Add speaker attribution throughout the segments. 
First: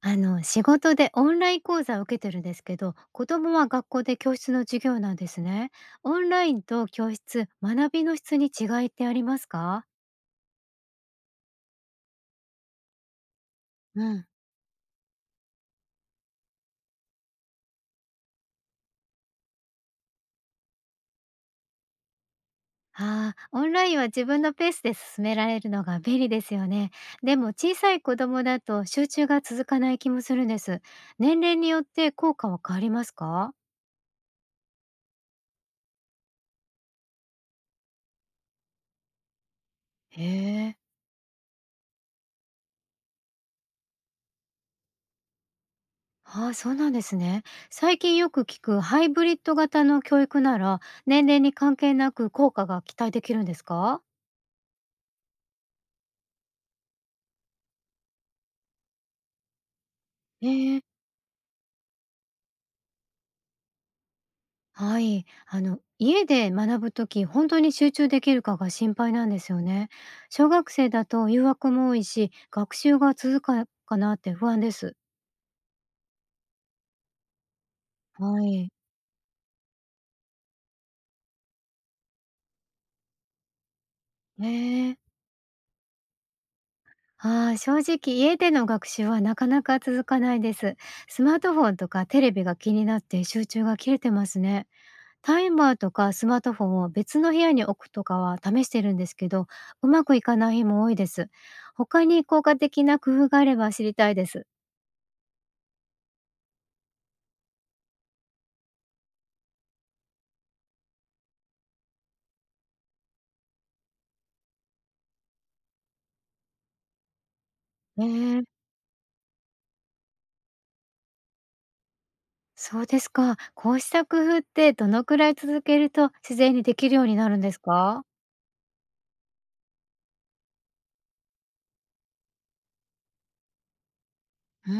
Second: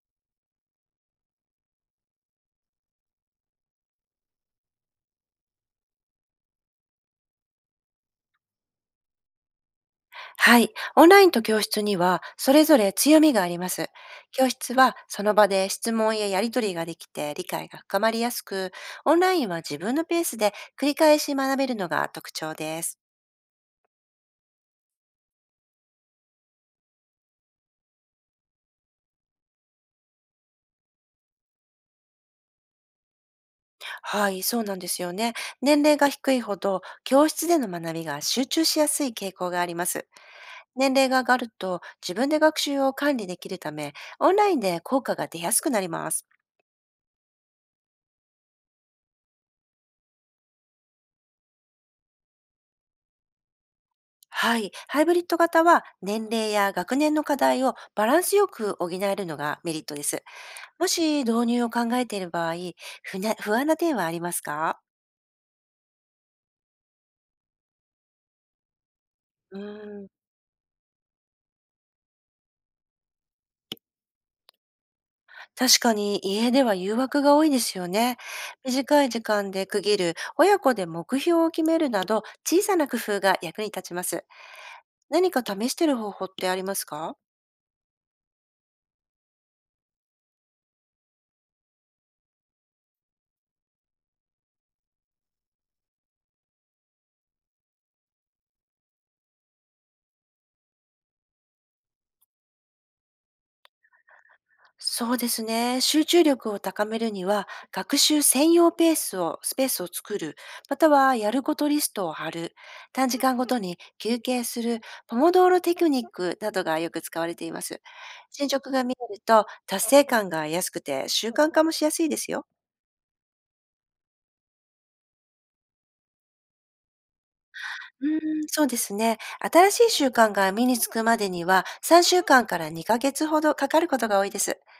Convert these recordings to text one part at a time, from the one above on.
Speaker 1: 仕事でオンライン講座を受けてるんですけど、子供は学校で教室の授業なんですね。オンラインと教室、学びの質に違いってありますか？
Speaker 2: はい。オンラインと教室には、それぞれ強みがあります。
Speaker 1: うん。
Speaker 2: 教室はその場で質問ややり取りができて理解が深まりやすく、オンラインは自分のペースで繰り返し学べるのが特徴です。
Speaker 1: ああ、オンラインは自分のペースで進められるのが便利ですよね。でも小さい子供だと集中が続かない気もするんです。年齢によって効果は変わりますか？
Speaker 2: はい、そうなんですよね。年齢が低いほど、教室での学びが集中しやすい傾向があります。
Speaker 1: へえ。
Speaker 2: 年齢が上がると、自分で学習を管理できるため、オンラインで効果が出やすくなります。
Speaker 1: ああ、そうなんですね。最近よく聞くハイブリッド型の教育なら、年齢に関係なく効果が期待できるんですか？
Speaker 2: はい。ハイブリッド型は年齢や学年の課題をバランスよく補えるのがメリットです。
Speaker 1: ええ。
Speaker 2: もし導入を考えている場合、不安な点はありますか？
Speaker 1: はい。家で学ぶとき、本当に集中できるかが心配なんです
Speaker 2: う
Speaker 1: よね。
Speaker 2: ーん、
Speaker 1: 小学生だと誘惑も多いし、学習が続くかかなって不安です。
Speaker 2: 確かに家では誘惑が多いですよね。
Speaker 1: はい。
Speaker 2: 短い時間で区切る、親子で目標を決めるなど、小さな工夫が役に立ちます。
Speaker 1: ねえ。
Speaker 2: 何か試してる方法ってありますか？
Speaker 1: ああ、正直家での学習はなかなか続かないです。スマートフォンとかテレビが気になって集中が切れてますね。タイマーとかスマートフォンを別の部屋に置くとかは試してるんですけど、うまくいかない日も多いです。他に効果的な工夫があれば知りたいです。
Speaker 2: そうですね。集中力を高めるには、学習専用ペースを、スペースを作る、またはやることリストを貼る、短時間ごとに休憩する、ポモドーロテクニックなどがよく使われています。
Speaker 1: えー、
Speaker 2: 進捗が見えると、達成感が安くて習慣化もしやすいですよ。
Speaker 1: そうですか。こうした工夫ってどのくらい続けると自然にできるようになるんですか？
Speaker 2: うーん、そうですね。新しい習慣が身につくまでには、3週間から2ヶ月ほどかかることが多いです。
Speaker 1: うー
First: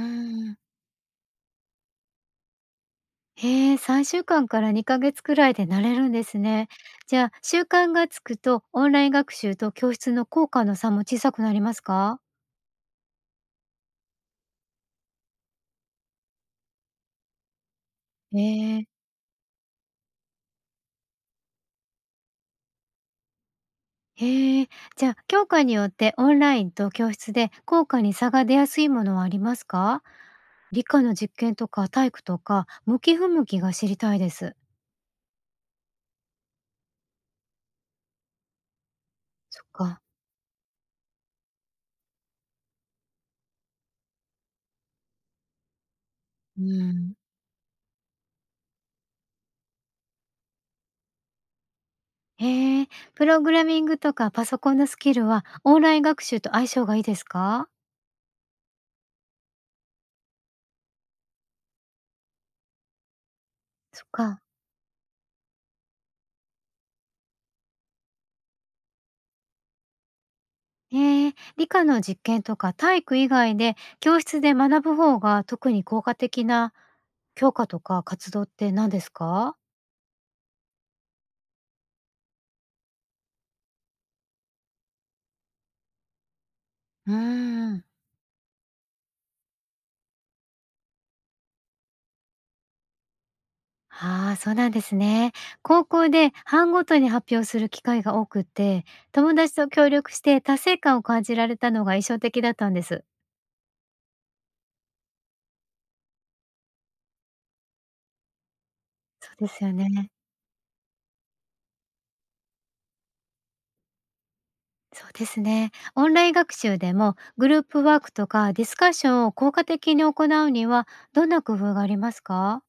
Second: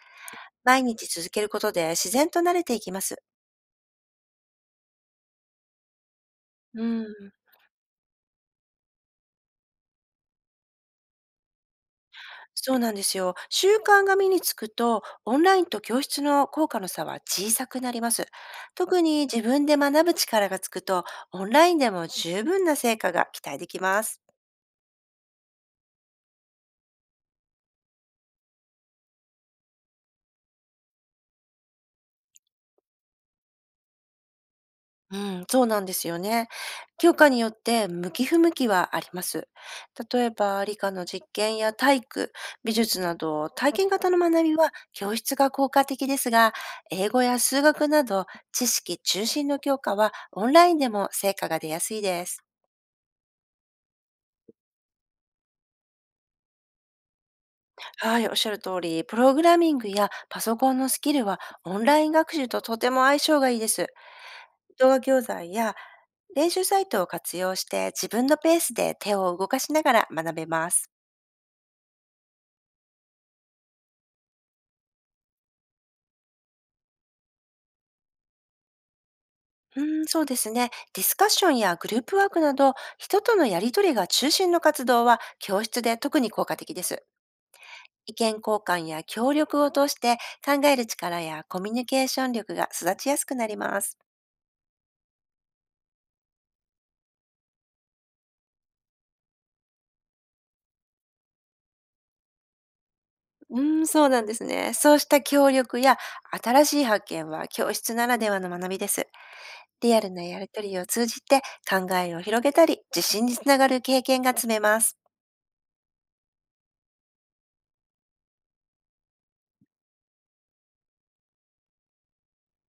Speaker 1: ん。
Speaker 2: 毎日続けることで自然と慣れていきます。
Speaker 1: へえ、3週間かんから2ヶ月くらいで慣れるんですね。
Speaker 2: う
Speaker 1: じゃあ、
Speaker 2: ん。
Speaker 1: 習慣がつくとオンライン学習と教室の効果の差も小さくなりますか？
Speaker 2: そうなんですよ。習慣が身につくと、オンラインと教室の効果の差は小さくなります。
Speaker 1: え
Speaker 2: 特
Speaker 1: え。
Speaker 2: に自分で学ぶ力がつくと、オンラインでも十分な成果が期待できます。
Speaker 1: へえ、じゃあ教科によってオンラインと教室で効果に差が出やすいものはありますか？理科の実験とか体育とか向き不向きが知りたいです。
Speaker 2: うん、そうなんですよね。教科によって向き不向きはあります。
Speaker 1: そっか。
Speaker 2: 例えば、理科の実験や体育、美術など体験型の学びは教室が効果的ですが、
Speaker 1: う
Speaker 2: 英
Speaker 1: ん。
Speaker 2: 語や数学など知識中心の教科はオンラインでも成果が出やすいです。
Speaker 1: へえ、プログラミングとかパソコンのスキルはオンライン学習と相性がいいですか？
Speaker 2: はい、おっしゃる通り、プログラミングやパソコンのスキルはオンライン学習ととても相性がいいです。
Speaker 1: そっか。
Speaker 2: 動画教材や練習サイトを活用して自分のペースで手を動かしながら学べます。
Speaker 1: へえ、理科の実験とか体育以外で教室で学ぶ方が特に効果的な教科とか活動って何ですか？
Speaker 2: うん、そうですね。ディスカッションやグループワークなど、人とのやりとりが中心の活動は教室で特に効果的です。
Speaker 1: うーん。
Speaker 2: 意見交換や協力を通して考える力やコミュニケーション力が育ちやすくなります。
Speaker 1: ああ、そうなんですね。高校で班ごとに発表する機会が多くて、友達と協力して達成感を感じられたのが印象的だったんです。
Speaker 2: うーん、そうなんですね。そうした協力や新しい発見は教室ならではの学びです。
Speaker 1: そうですよ
Speaker 2: リア
Speaker 1: ね。
Speaker 2: ルなやりとりを通じて考えを広げたり、自信につながる経験が積めます。
Speaker 1: そうですね。オンライン学習でもグループワークとかディスカッションを効果的に行うにはどんな工夫がありますか？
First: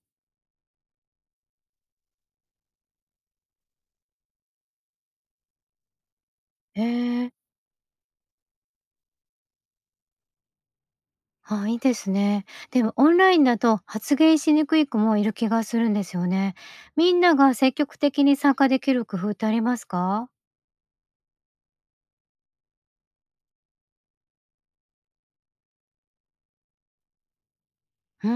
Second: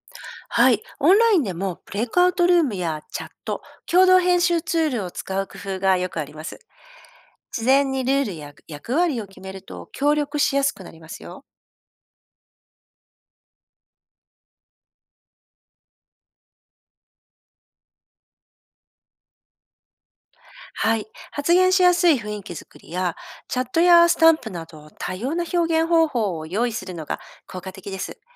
Speaker 2: はい。オンラインでもブレイクアウトルームやチャット、共同編集ツールを使う工夫がよくあります。
Speaker 1: ええ。
Speaker 2: 事前にルールや役割を決めると協力しやすくなりますよ。
Speaker 1: あ、いいですね。でもオンラインだと発言しにくい子もいる気がするんですよね。みんなが積極的に参加できる工夫ってありますか？
Speaker 2: はい。発言しやすい雰囲気づくりや、チャットやスタンプなど多様な表現方法を用意するのが効果的です。
Speaker 1: うー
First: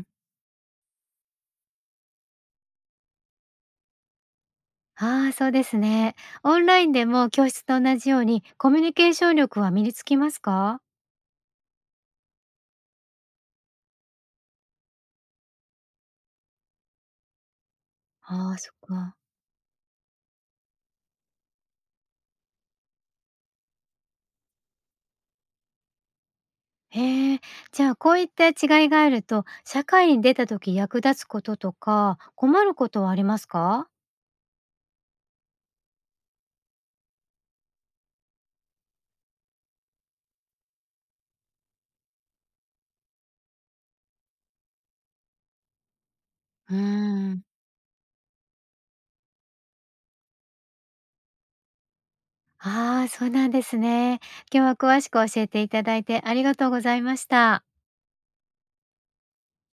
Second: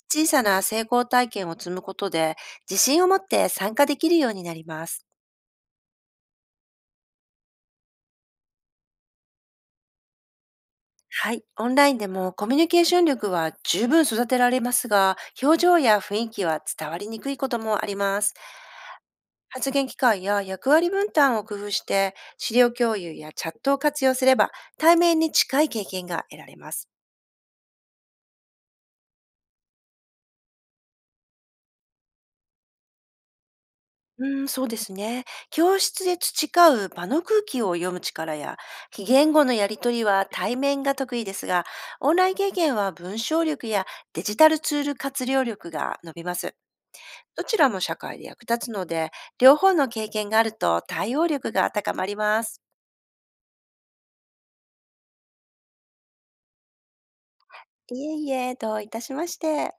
Speaker 1: ん。
Speaker 2: 小さな成功体験を積むことで、自信を持って参加できるようになります。
Speaker 1: ああ、そうですね。オンラインでも教室と同じようにコミュニケーション力は身につきますか？
Speaker 2: はい。オンラインでもコミュニケーション力は十分育てられますが、表情や雰囲気は伝わりにくいこともあります。
Speaker 1: ああ、そっか。
Speaker 2: 発言機会や役割分担を工夫して、資料共有やチャットを活用すれば、対面に近い経験が得られます。
Speaker 1: へえ。じゃあ、こういった違いがあると、社会に出た時役立つこととか、困ることはありますか？
Speaker 2: うん、そうですね。教室で培う場の空気を読む力や、非言語のやり取りは対面が得意ですが、オンライン経験は文章力やデジタルツール活用力が伸びます。
Speaker 1: うーん、
Speaker 2: どちらも社会で役立つので、両方の経験があると対応力が高まります。
Speaker 1: ああ、そうなんですね。今日は詳しく教えていただいてありがとうございました。
Speaker 2: いえいえ、どういたしまして。